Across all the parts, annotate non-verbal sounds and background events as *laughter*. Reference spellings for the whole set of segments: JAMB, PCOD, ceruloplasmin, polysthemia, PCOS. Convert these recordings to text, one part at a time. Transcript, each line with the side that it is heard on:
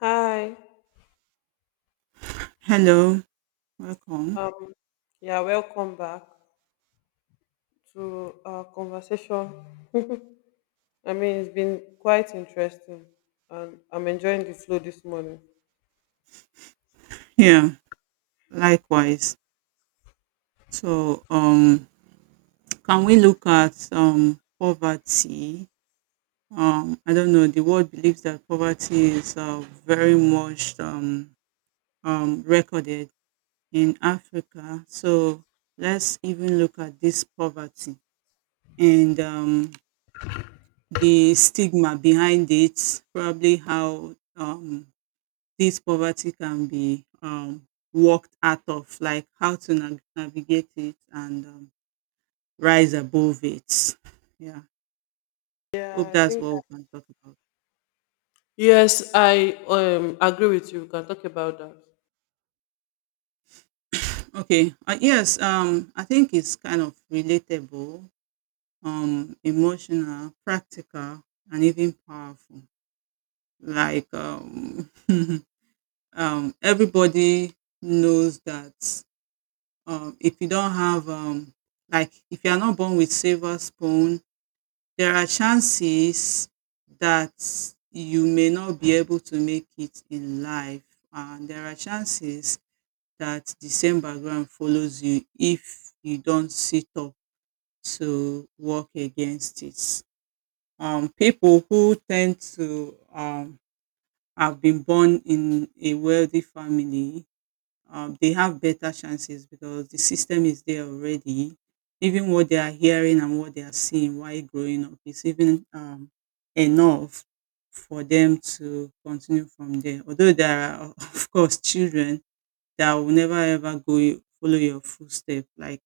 left: Hi.
right: Hello, welcome.
left: Um, yeah, welcome back to our conversation. It's been quite interesting, and I'm enjoying the flow this morning.
right: Yeah, likewise. So, can we look at poverty? I don't know. The world believes that poverty is very much recorded in Africa. So, let's even look at this poverty and the stigma behind it, probably how this poverty can be worked out of, like how to navigate it and rise above it. Yeah,
left: Yeah,
right: hope
left: I
right: that's
left: think.
right: what we can talk about.
left: Yes, I agree with you. We can talk about that.
right: Okay, yes, I think it's kind of relatable, emotional, practical, and even powerful. Like *laughs* everybody knows that if you don't have like if you are not born with silver spoon. There are chances that you may not be able to make it in life, and there are chances that the same background follows you if you don't sit up to work against it. People who tend to have been born in a wealthy family they have better chances because the system is there already. Even what they are hearing and what they are seeing while growing up is even enough for them to continue from there. Although there are, *laughs* of course, children that will never ever follow your footstep. Like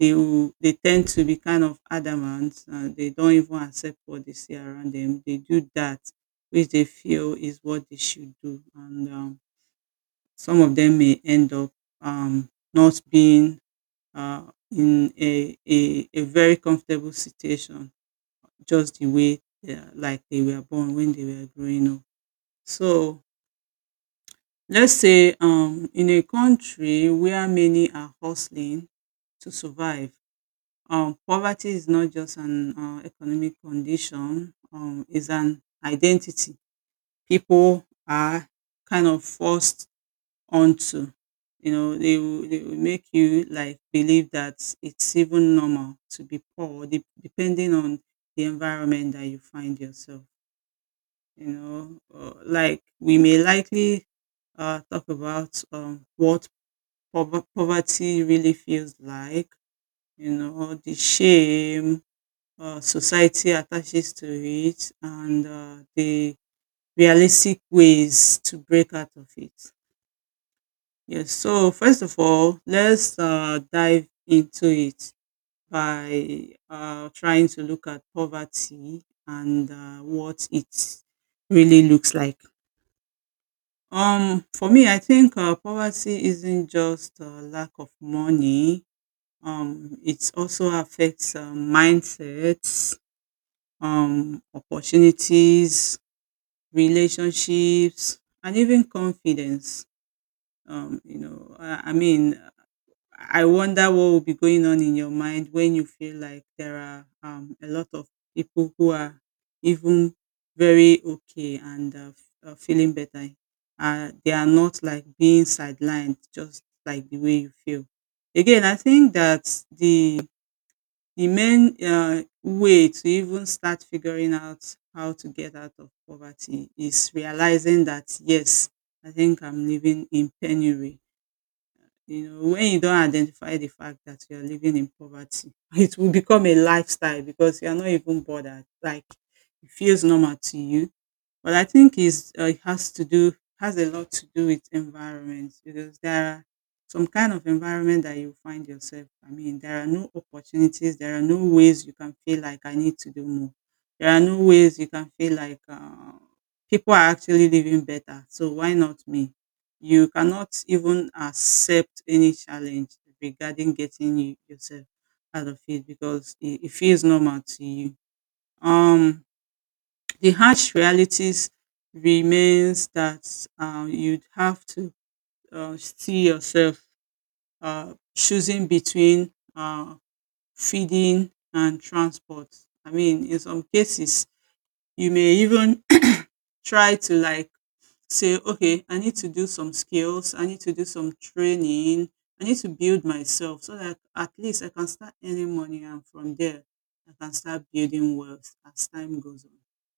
right: they tend to be kind of adamant. They don't even accept what they see around them. They do that which they feel is what they should do, and some of them may end up not being uh, in a very comfortable situation, just the way they are, like they were born when they were growing up. So let's say in a country where many are hustling to survive, poverty is not just an economic condition, it's an identity. People are kind of forced onto. You know, they will make you like believe that it's even normal to be poor, depending on the environment that you find yourself. You know, like we may likely talk about what poverty really feels like. You know, the shame society attaches to it, and the realistic ways to break out of it. Yes, so first of all, let's dive into it by trying to look at poverty and what it really looks like. For me, I think poverty isn't just lack of money. It also affects mindsets, opportunities, relationships, and even confidence. You know, I mean, I wonder what will be going on in your mind when you feel like there are a lot of people who are even very okay and feeling better. They are not like being sidelined, just like the way you feel. Again, I think that the main way to even start figuring out how to get out of poverty is realizing that yes, I think I'm living in penury. You know, when you don identify the fact that you are living in poverty, *laughs* it will become a lifestyle because you are not even bothered. Like, it feels normal to you. But I think it's, it has to do has a lot to do with environment because there are some kind of environment that you find yourself. I mean, there are no opportunities. There are no ways you can feel like I need to do more. There are no ways you can feel like people are actually living better. So why not me? You cannot even accept any challenge regarding getting you, yourself out of it because it feels normal to you. Um, the harsh realities remains that you'd have to see yourself choosing between feeding and transport. I mean, in some cases, you may even *coughs* *clears throat* try to like say, okay, I need to do some skills, I need to do some training, I need to build myself so that at least I can start earning money and from there I can start building wealth as time goes on.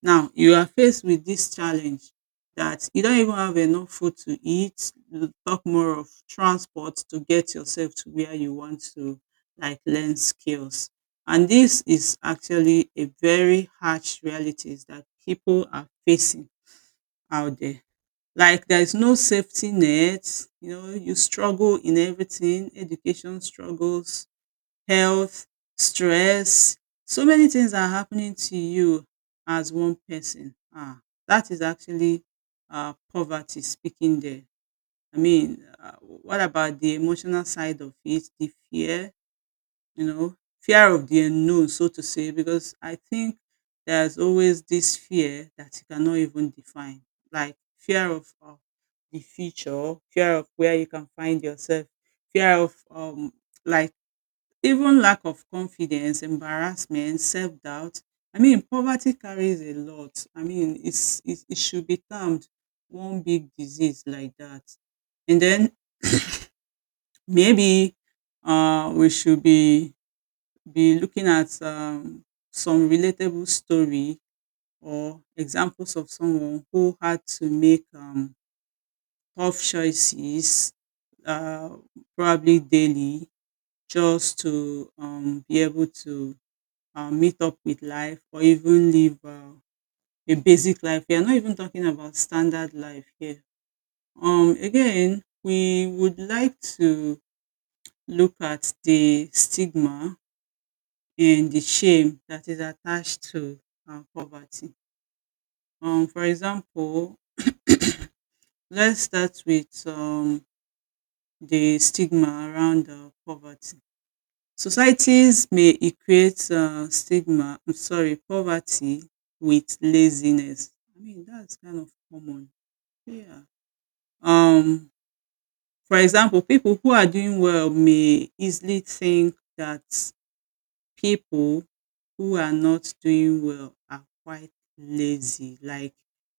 right: Now, you are faced with this challenge that you don't even have enough food to eat, you talk more of transport to get yourself to where you want to like learn skills. And this is actually a very harsh realities that people are facing out there. Like there is no safety net, you know, you struggle in everything, education struggles, health, stress, so many things are happening to you as one person. Ah, that is actually poverty speaking there. I mean, what about the emotional side of it, the fear, you know, fear of the unknown, so to say, because I think there's always this fear that you cannot even define, like fear of the future, fear of where you can find yourself, fear of like even lack of confidence, embarrassment, self doubt. I mean, poverty carries a lot. I mean, it should be termed one big disease like that. And then maybe we should be looking at some relatable story or examples of someone who had to make tough choices, uh, probably daily, just to be able to meet up with life or even live a basic life. We are not even talking about standard life here. Again, we would like to look at the stigma and the shame that is attached to poverty. For example, let's start with the stigma around poverty. Societies may equate poverty with laziness. I mean, that's kind of common. Yeah. Um, for example, people who are doing well may easily think that people who are not doing well are quite lazy. Like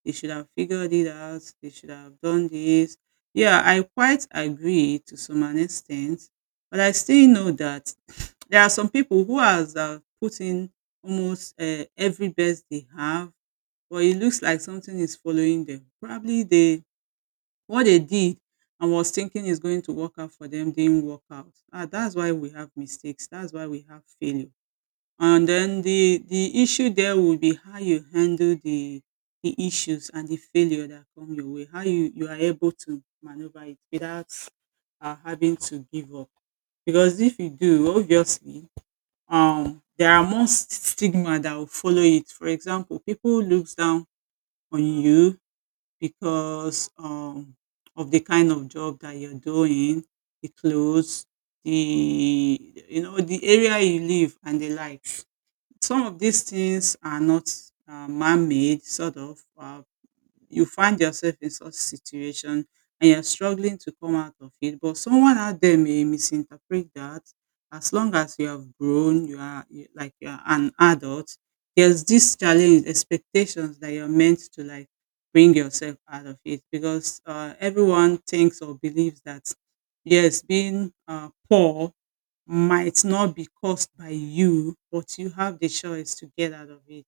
right: they should have figured it out, they should have done this. Yeah, I quite agree to some an extent, but I still know that *sniffs* there are some people who has put in almost every best they have, but it looks like something is following them. Probably they what they did and was thinking is going to work out for them didn't work out. Ah, that's why we have mistakes. That's why we have failure, and then the issue there will be how you handle the issues and the failure that come your way. How you are able to maneuver it without having to give up. Because if you do, obviously, there are more stigma that will follow it. For example, people looks down on you because of the kind of job that you're doing, the clothes, the, you know, the area you live and the like. Some of these things are not man-made, sort of. You find yourself in such situation and you're struggling to come out of it, but someone out there may misinterpret that. As long as you have grown, you are you, like you are an adult. There's this challenge, expectations that you're meant to like bring yourself out of it because everyone thinks or believes that yes, being poor might not be caused by you, but you have the choice to get out of it.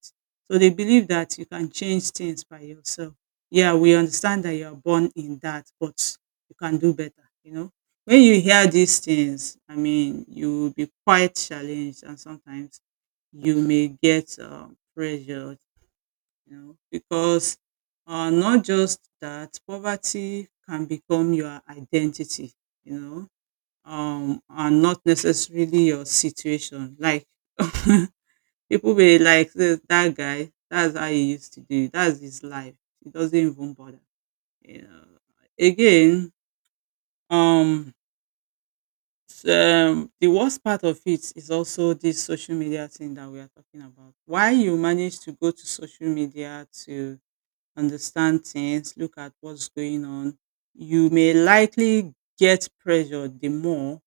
right: So they believe that you can change things by yourself. Yeah, we understand that you are born in that, but you can do better, you know. When you hear these things, I mean, you will be quite challenged, and sometimes you may get pressured, you know, because not just that, poverty can become your identity, you know, are not necessarily your situation. Like *laughs* people be like, that guy, that's how he used to do, it. That's his life. He doesn't even bother. You know." Again, um the worst part of it is also this social media thing that we are talking about. Why you manage to go to social media to understand things, look at what's going on, you may likely get pressured the more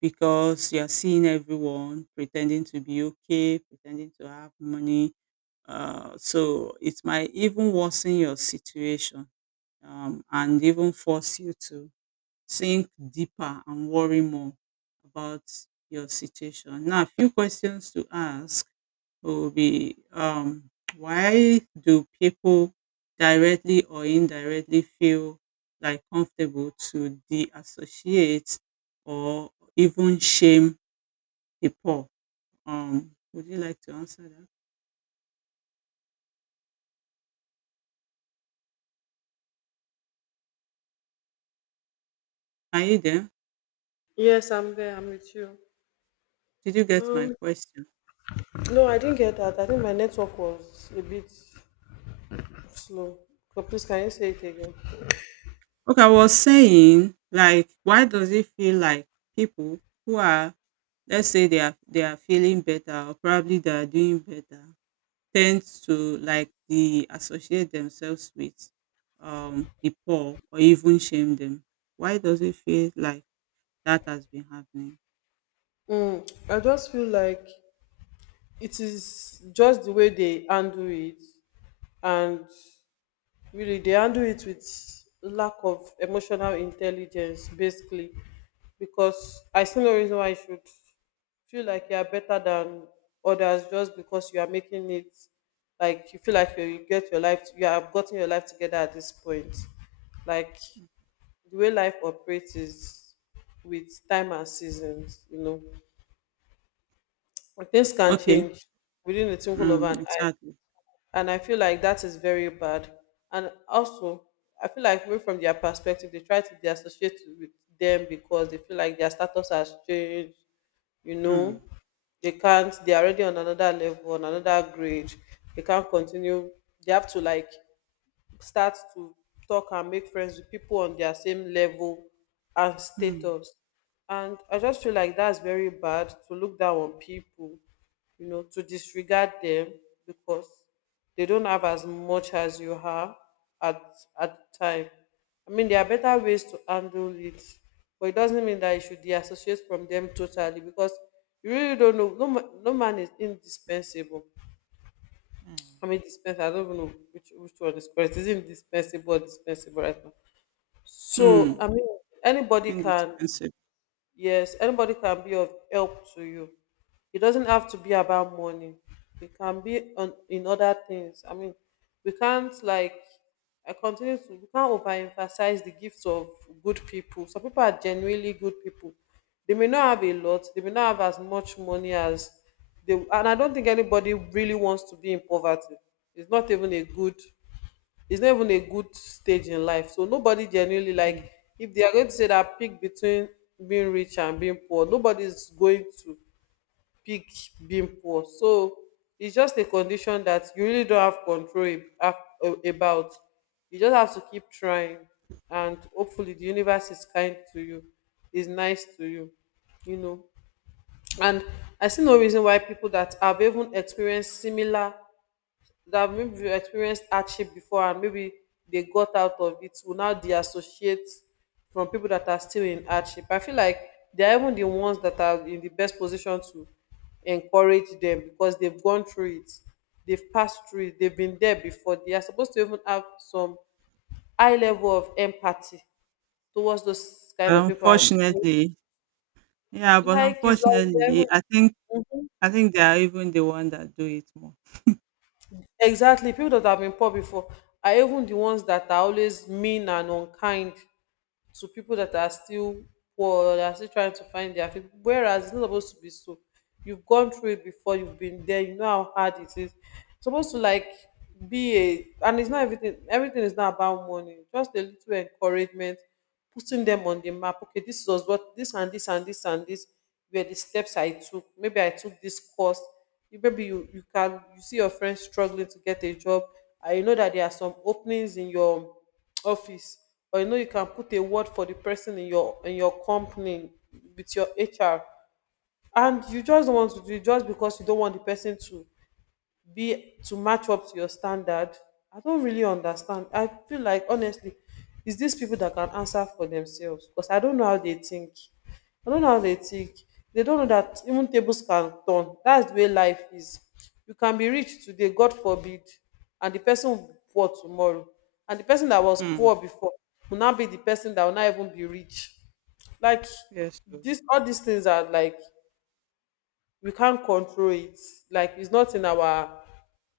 right: because you're seeing everyone pretending to be okay, pretending to have money. So it might even worsen your situation and even force you to think deeper and worry more about your situation. Now, a few questions to ask will be why do people directly or indirectly feel like comfortable to de associate or even shame the poor. Would you like to answer that? Are you there?
left: Yes, I'm there. I'm with you.
right: Did you get my
left: Um,
right: question?
left: no, I didn't get that. I think my network was a bit slow. So please, can you say it again?
right: Okay, I was saying, like, why does it feel like people who are, let's say, they are feeling better or probably they are doing better, tend to like the associate themselves with the poor or even shame them? Why does it feel like that has been happening?
left: Mm, I just feel like it is just the way they handle it, and really they handle it with lack of emotional intelligence, basically, because I see no reason why you should feel like you are better than others just because you are making it. Like you feel like you get your life, you have gotten your life together at this point. Like the way life operates is with time and seasons, you know. And things can
right: Okay,
left: change within the twinkle of
right: mm,
left: an eye,
right: exactly.
left: and I feel like that is very bad. And also, I feel like maybe from their perspective, they try to they associate with them because they feel like their status has changed. You know,
right: Mm,
left: they can't. They are already on another level, on another grade. They can't continue. They have to like start to talk and make friends with people on their same level and
right: mm,
left: status. And I just feel like that's very bad to look down on people, you know, to disregard them because they don't have as much as you have at the time. I mean, there are better ways to handle it, but it doesn't mean that you should deassociate from them totally because you really don't know. No man is indispensable. I
right: mm,
left: mean dispenser. I don't even know which one is correct. Is it indispensable or dispensable right now? So
right: mm,
left: I mean anybody can.
right: indispensable.
left: Yes, anybody can be of help to you. It doesn't have to be about money. It can be on in other things. I mean, we can't like I continue to we can't overemphasize the gifts of good people. Some people are genuinely good people. They may not have a lot, they may not have as much money as they, and I don't think anybody really wants to be in poverty. It's not even a good it's not even a good stage in life. So nobody genuinely, like, if they are going to say that pick between being rich and being poor, nobody's going to pick being poor. So it's just a condition that you really don't have control about. You just have to keep trying, and hopefully the universe is kind to you, is nice to you, you know. And I see no reason why people that have even experienced similar, that maybe experienced hardship before and maybe they got out of it, will now deassociate from people that are still in hardship. I feel like they're even the ones that are in the best position to encourage them because they've gone through it, they've passed through it, they've been there before. They are supposed to even have some high level of empathy towards those
right: But
left: kind of people. And you know,
right: unfortunately, yeah, but
left: like it's like they're even-
right: unfortunately, I think they are even the one that do it more.
left: exactly, people that have been poor before are even the ones that are always mean and unkind to people that are still poor, or that are still trying to find their feet, whereas it's not supposed to be so. You've gone through it before, you've been there, you know how hard it is. It's supposed to like be a, and it's not everything, everything is not about money, just a little encouragement, putting them on the map. Okay, this was what, this and this and this and this were the steps I took. Maybe I took this course. You maybe you, you can, you see your friends struggling to get a job, and you know that there are some openings in your office, or you know you can put a word for the person in your company with your HR, and you just don't want to do it just because you don't want the person to be, to match up to your standard. I don't really understand. I feel like, honestly, it's these people that can answer for themselves because I don't know how they think. They don't know that even tables can turn. That's the way life is. You can be rich today, God forbid, and the person will be poor tomorrow, and the person that was
right: Hmm.
left: poor before will now be the person that will not even be rich. Like
right: Yes. So.
left: this all these things are like we can't control it. Like it's not in our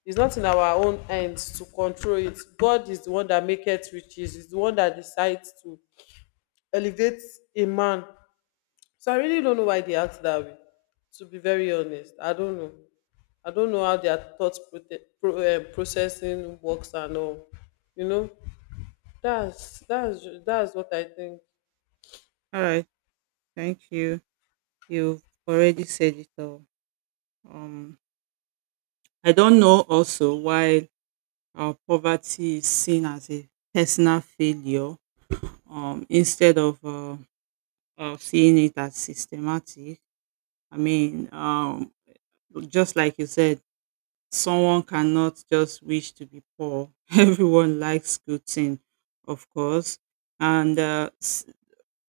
left: it's not in our own hands to control it. God is the one that maketh riches. He's the one that decides to elevate a man. So I really don't know why they act that way. To be very honest, I don't know. I don't know how their thought processing works and all. You know, that's what I think.
right: All right. Thank you. You've already said it all. Um, I don't know also why poverty is seen as a personal failure instead of seeing it as systematic. I mean, just like you said, someone cannot just wish to be poor. *laughs* Everyone likes good thing, of course, and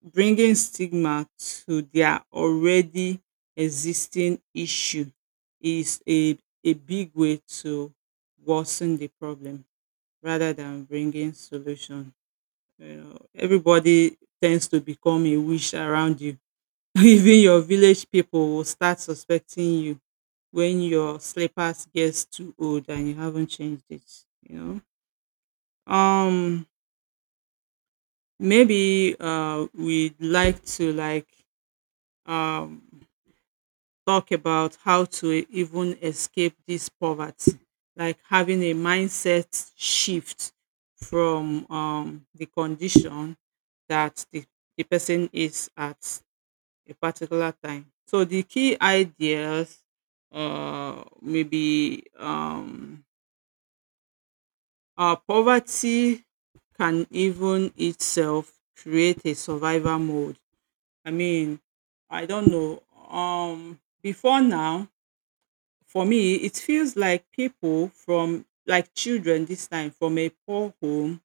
right: bringing stigma to their already existing issue is a big way to worsen the problem rather than bringing solution. You know, everybody tends to become a wish around you. *laughs* Even your village people will start suspecting you when your slippers gets too old and you haven't changed it, you know. Maybe we'd like to um talk about how to even escape this poverty, like having a mindset shift from the condition that the person is at a particular time. So the key ideas, maybe poverty can even itself create a survival mode. I mean, I don't know. Before now, for me, it feels like people from like children this time from a poor home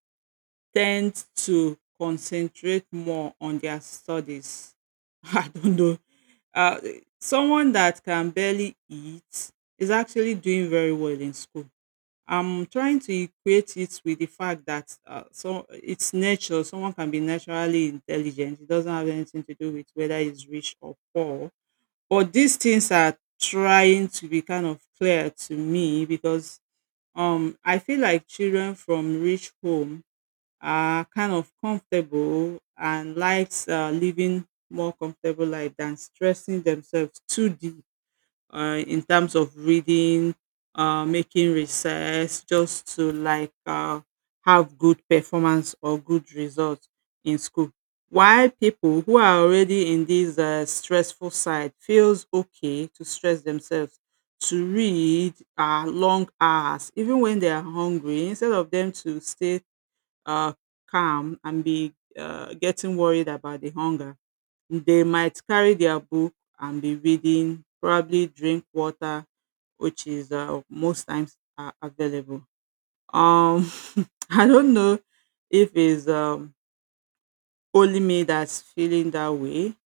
right: tend to concentrate more on their studies. *laughs* I don't know. Uh, Someone that can barely eat is actually doing very well in school. I'm trying to equate it with the fact that so it's natural. Someone can be naturally intelligent. It doesn't have anything to do with whether he's rich or poor. But these things are trying to be kind of clear to me because I feel like children from rich home are kind of comfortable and likes living more comfortable life than stressing themselves too deep in terms of reading, making research, just to have good performance or good results in school. While people who are already in this stressful side feels okay to stress themselves to read long hours, even when they are hungry, instead of them to stay uh, calm and be getting worried about the hunger. They might carry their book and be reading, probably drink water, which is most times available. Um, *laughs* I don't know if it's only me that's feeling that way,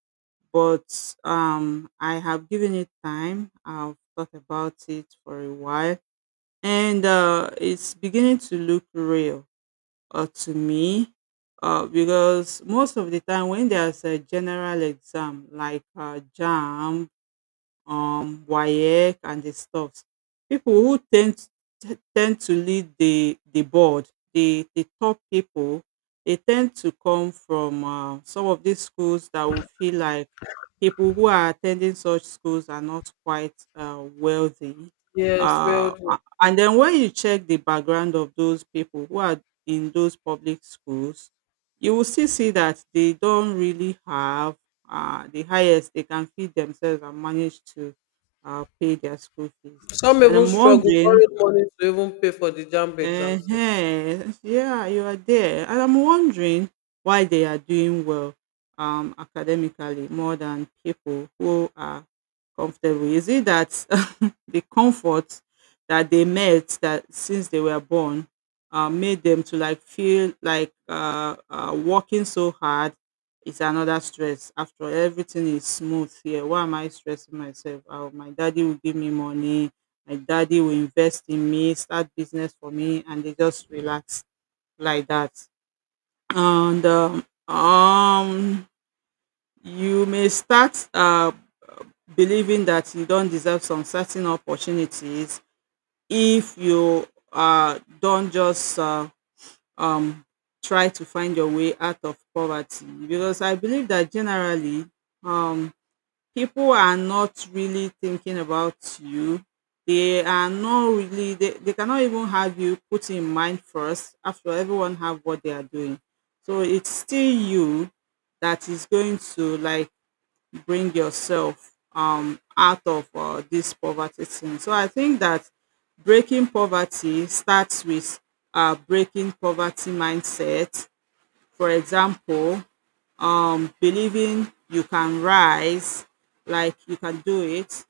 right: but I have given it time. I've thought about it for a while, and it's beginning to look real to me because most of the time when there's a general exam like JAM, WAEC and the stuffs. People who tend to lead the board, the top people, they tend to come from some of these schools that will feel like people who are attending such schools are not quite wealthy.
left: Yes, well,
right: And then when you check the background of those people who are in those public schools, you will still see that they don't really have the highest they can feed themselves and manage to pay their school fees.
left: some
right: And
left: even
right: I'm
left: struggle
right: wondering,
left: borrowed money to even pay for the JAMB
right: uh,
left: exams.
right: yeah, you are there. And I'm wondering why they are doing well academically more than people who are comfortable. Is it that *laughs* the comfort that they met that since they were born made them to like feel like working so hard is another stress? After all, everything is smooth here, why am I stressing myself? Oh, my daddy will give me money. My daddy will invest in me, start business for me, and they just relax like that. And you may start believing that you don't deserve some certain opportunities if you don't just um, try to find your way out of poverty. Because I believe that generally, um, people are not really thinking about you. They are not really, they cannot even have you put in mind first. After all, everyone have what they are doing. So it's still you that is going to like bring yourself out of this poverty thing. So I think that breaking poverty starts with breaking poverty mindset. For example, believing you can rise, like you can do it,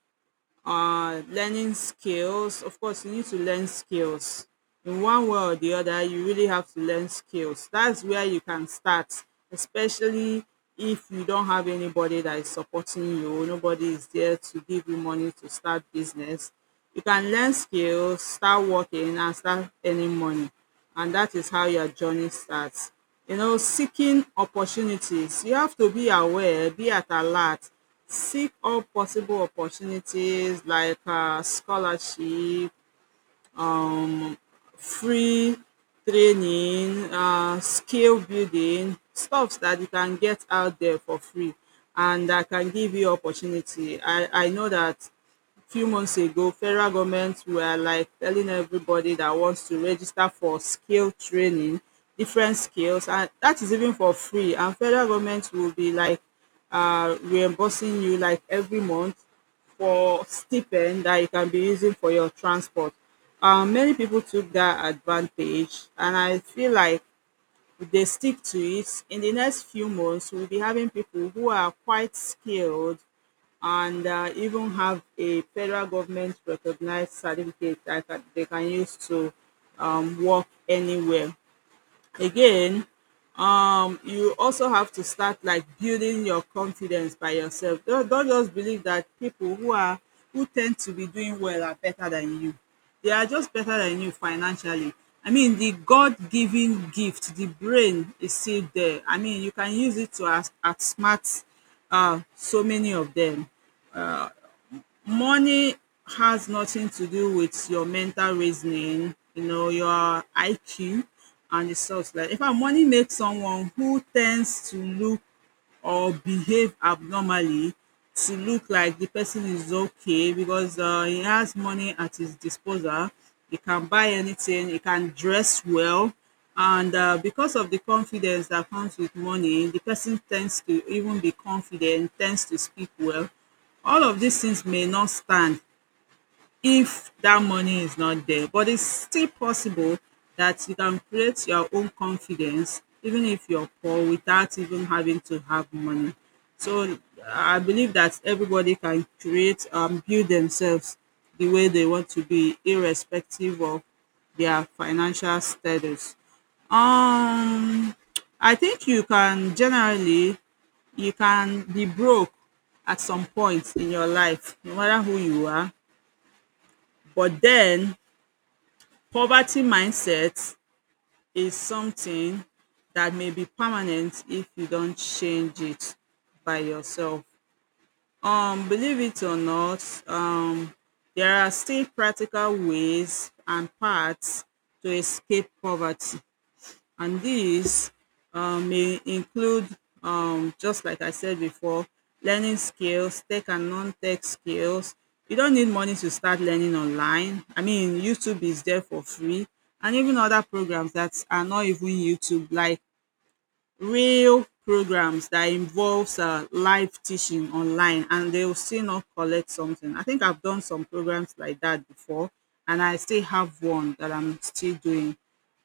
right: learning skills. Of course, you need to learn skills. In one way or the other, you really have to learn skills. That's where you can start, especially if you don't have anybody that is supporting you, nobody is there to give you money to start business. You can learn skills, start working, and start earning money and that is how your journey starts. You know, seeking opportunities. You have to be aware, be at alert, seek all possible opportunities like scholarship, free training, skill building, stuff that you can get out there for free and that can give you opportunity. I know that few months ago, federal government were like telling everybody that wants to register for skill training, different skills, and that is even for free. And federal government will be like reimbursing you like every month for stipend that you can be using for your transport. Many people took that advantage, and I feel like if they stick to it, in the next few months, we'll be having people who are quite skilled and even have a federal government recognized certificate they can use to work anywhere. Again, you also have to start like building your confidence by yourself. Don't just believe that people who tend to be doing well are better than you. They are just better than you financially. I mean, the God-given gift, the brain is still there. I mean, you can use it to as outsmart so many of them. Money has nothing to do with your mental reasoning, you know, your IQ and the such like. In fact, money makes someone who tends to look or behave abnormally to look like the person is okay because he has money at his disposal, he can buy anything, he can dress well and because of the confidence that comes with money, the person tends to even be confident, tends to speak well. All of these things may not stand if that money is not there. But it's still possible that you can create your own confidence even if you're poor without even having to have money. So I believe that everybody can create build themselves the way they want to be, irrespective of their financial status. Um, I think you can be broke at some point in your life, no matter who you are. But then poverty mindset is something that may be permanent if you don't change it by yourself. Believe it or not, there are still practical ways and paths to escape poverty and these may include just like I said before, learning skills, tech and non-tech skills. You don't need money to start learning online. I mean, YouTube is there for free and even other programs that are not even YouTube, like real programs that involves live teaching online and they will still not collect something. I think I've done some programs like that before and I still have one that I'm still doing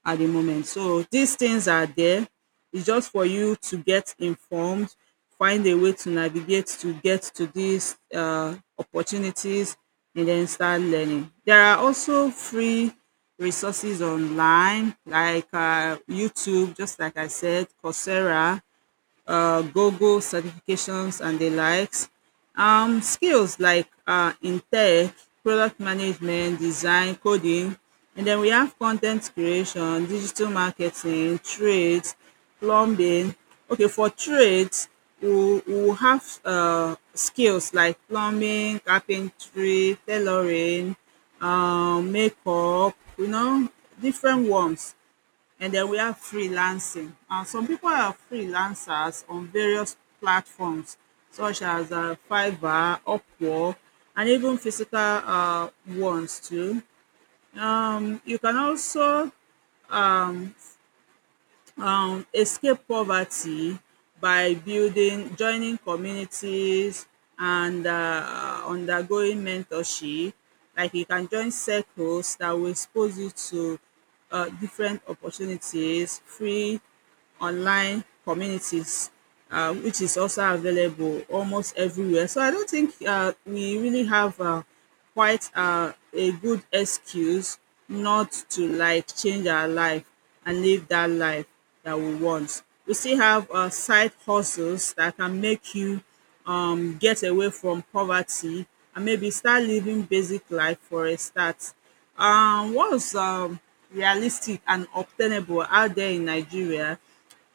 right: at the moment. So these things are there. It's just for you to get informed, find a way to navigate to get to these opportunities, and then start learning. There are also free resources online like YouTube, just like I said, Coursera, Google certifications and the likes. Skills like in tech, product management, design, coding, and then we have content creation, digital marketing, trades, plumbing. Okay, for trades, we will have skills like plumbing, carpentry, tailoring, makeup, you know, different ones. And then we have freelancing. Some people are freelancers on various platforms such as Fiverr, Upwork, and even physical ones too. You can also escape poverty by building, joining communities, and undergoing mentorship. Like you can join circles that will expose you to different opportunities, free online communities, which is also available almost everywhere. So I don't think we really have quite a good excuse not to like change our life and live that life that we want. We still have side hustles that can make you get away from poverty and maybe start living basic life for a start. What was realistic and obtainable out there in Nigeria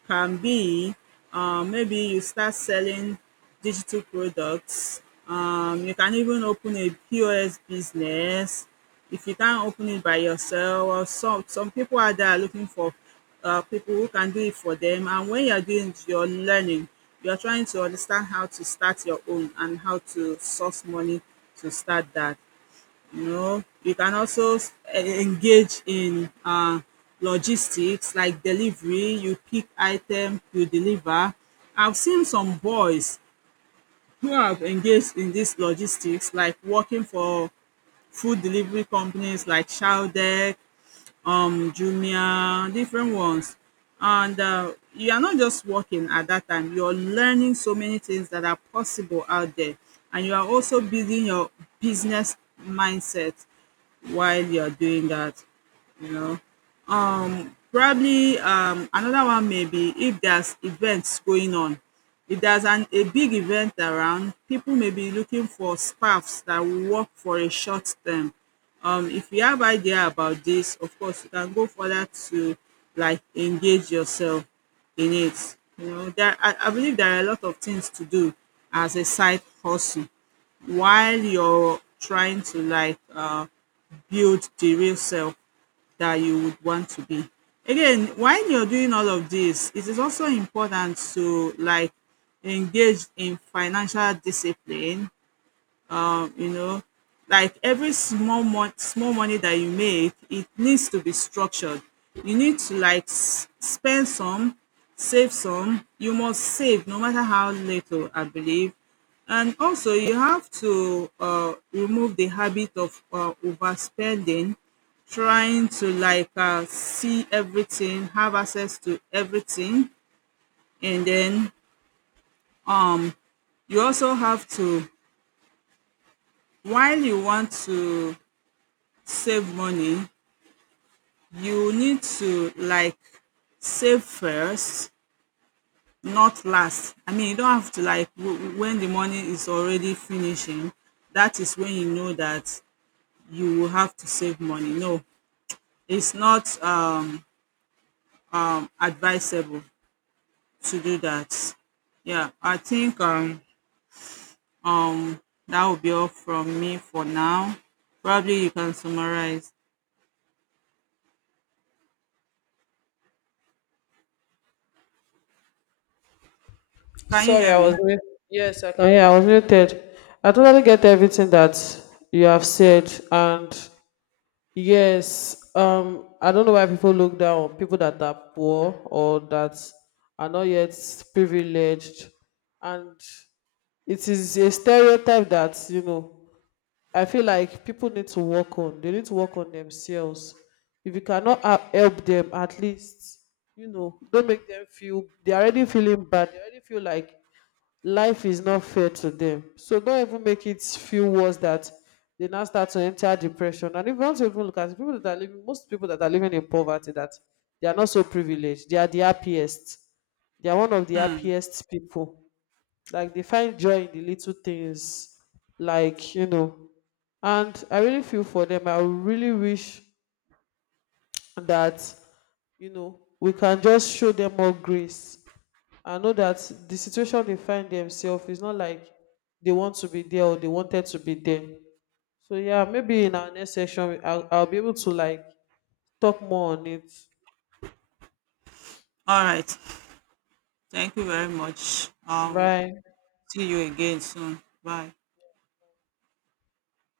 right: can be, maybe you start selling digital products. You can even open a POS business if you can't open it by yourself. Or some people are there looking for people who can do it for them. And when you're doing it, you're learning. You're trying to understand how to start your own and how to source money to start that, you know. You can also engage in logistics like delivery. You pick item, you deliver. I've seen some boys who have engaged in this logistics like working for food delivery companies like Shaldec, Jumia, different ones. And you are not just working at that time, you're learning so many things that are possible out there and you are also building your business mindset while you're doing that, you know. Probably another one may be if there's events going on. If a big event around, people may be looking for staffs that will work for a short term. If you have idea about this, of course, you can go further to like engage yourself in it. You know, I believe there are a lot of things to do as a side hustle while you're trying to build the real self that you would want to be. Again, while you're doing all of this, it is also important to like engage in financial discipline, you know. Like every small money that you make, it needs to be structured. You need to like spend some, save some. You must save no matter how little, I believe. And also, you have to remove the habit of overspending, trying to see everything, have access to everything, and then um, you also have to, while you want to save money, you need to like save first, not last. I mean, you don't have to when the money is already finishing, that is when you know that you will have to save money. No, it's not advisable to do that. Yeah, I think um, that will be all from me for now. Probably you can summarize. Can you
left: Sorry,
right: hear
left: I was
right: me?
left: mute. Yes, I can. Yeah, I was muted. I totally get everything that you have said, and yes, I don't know why people look down on people that are poor or that are not yet privileged, and it is a stereotype that, you know, I feel like people need to work on. They need to work on themselves. If you cannot help them, at least, you know, don't make them feel. They are already feeling bad. They already feel like life is not fair to them. So don't even make it feel worse that they now start to enter depression. And if you want to even look at it, people that are living, most people that are living in poverty, that they are not so privileged, they are the happiest. They are one of the
right: Hmm.
left: happiest people. Like they find joy in the little things, like, you know. And I really feel for them. I really wish that, you know, we can just show them more grace. I know that the situation they find themselves is not like they want to be there or they wanted to be there. So yeah, maybe in our next session I'll be able to like talk more on it.
right: All right. Thank you very much.
left: Right.
right: See you again soon. Bye.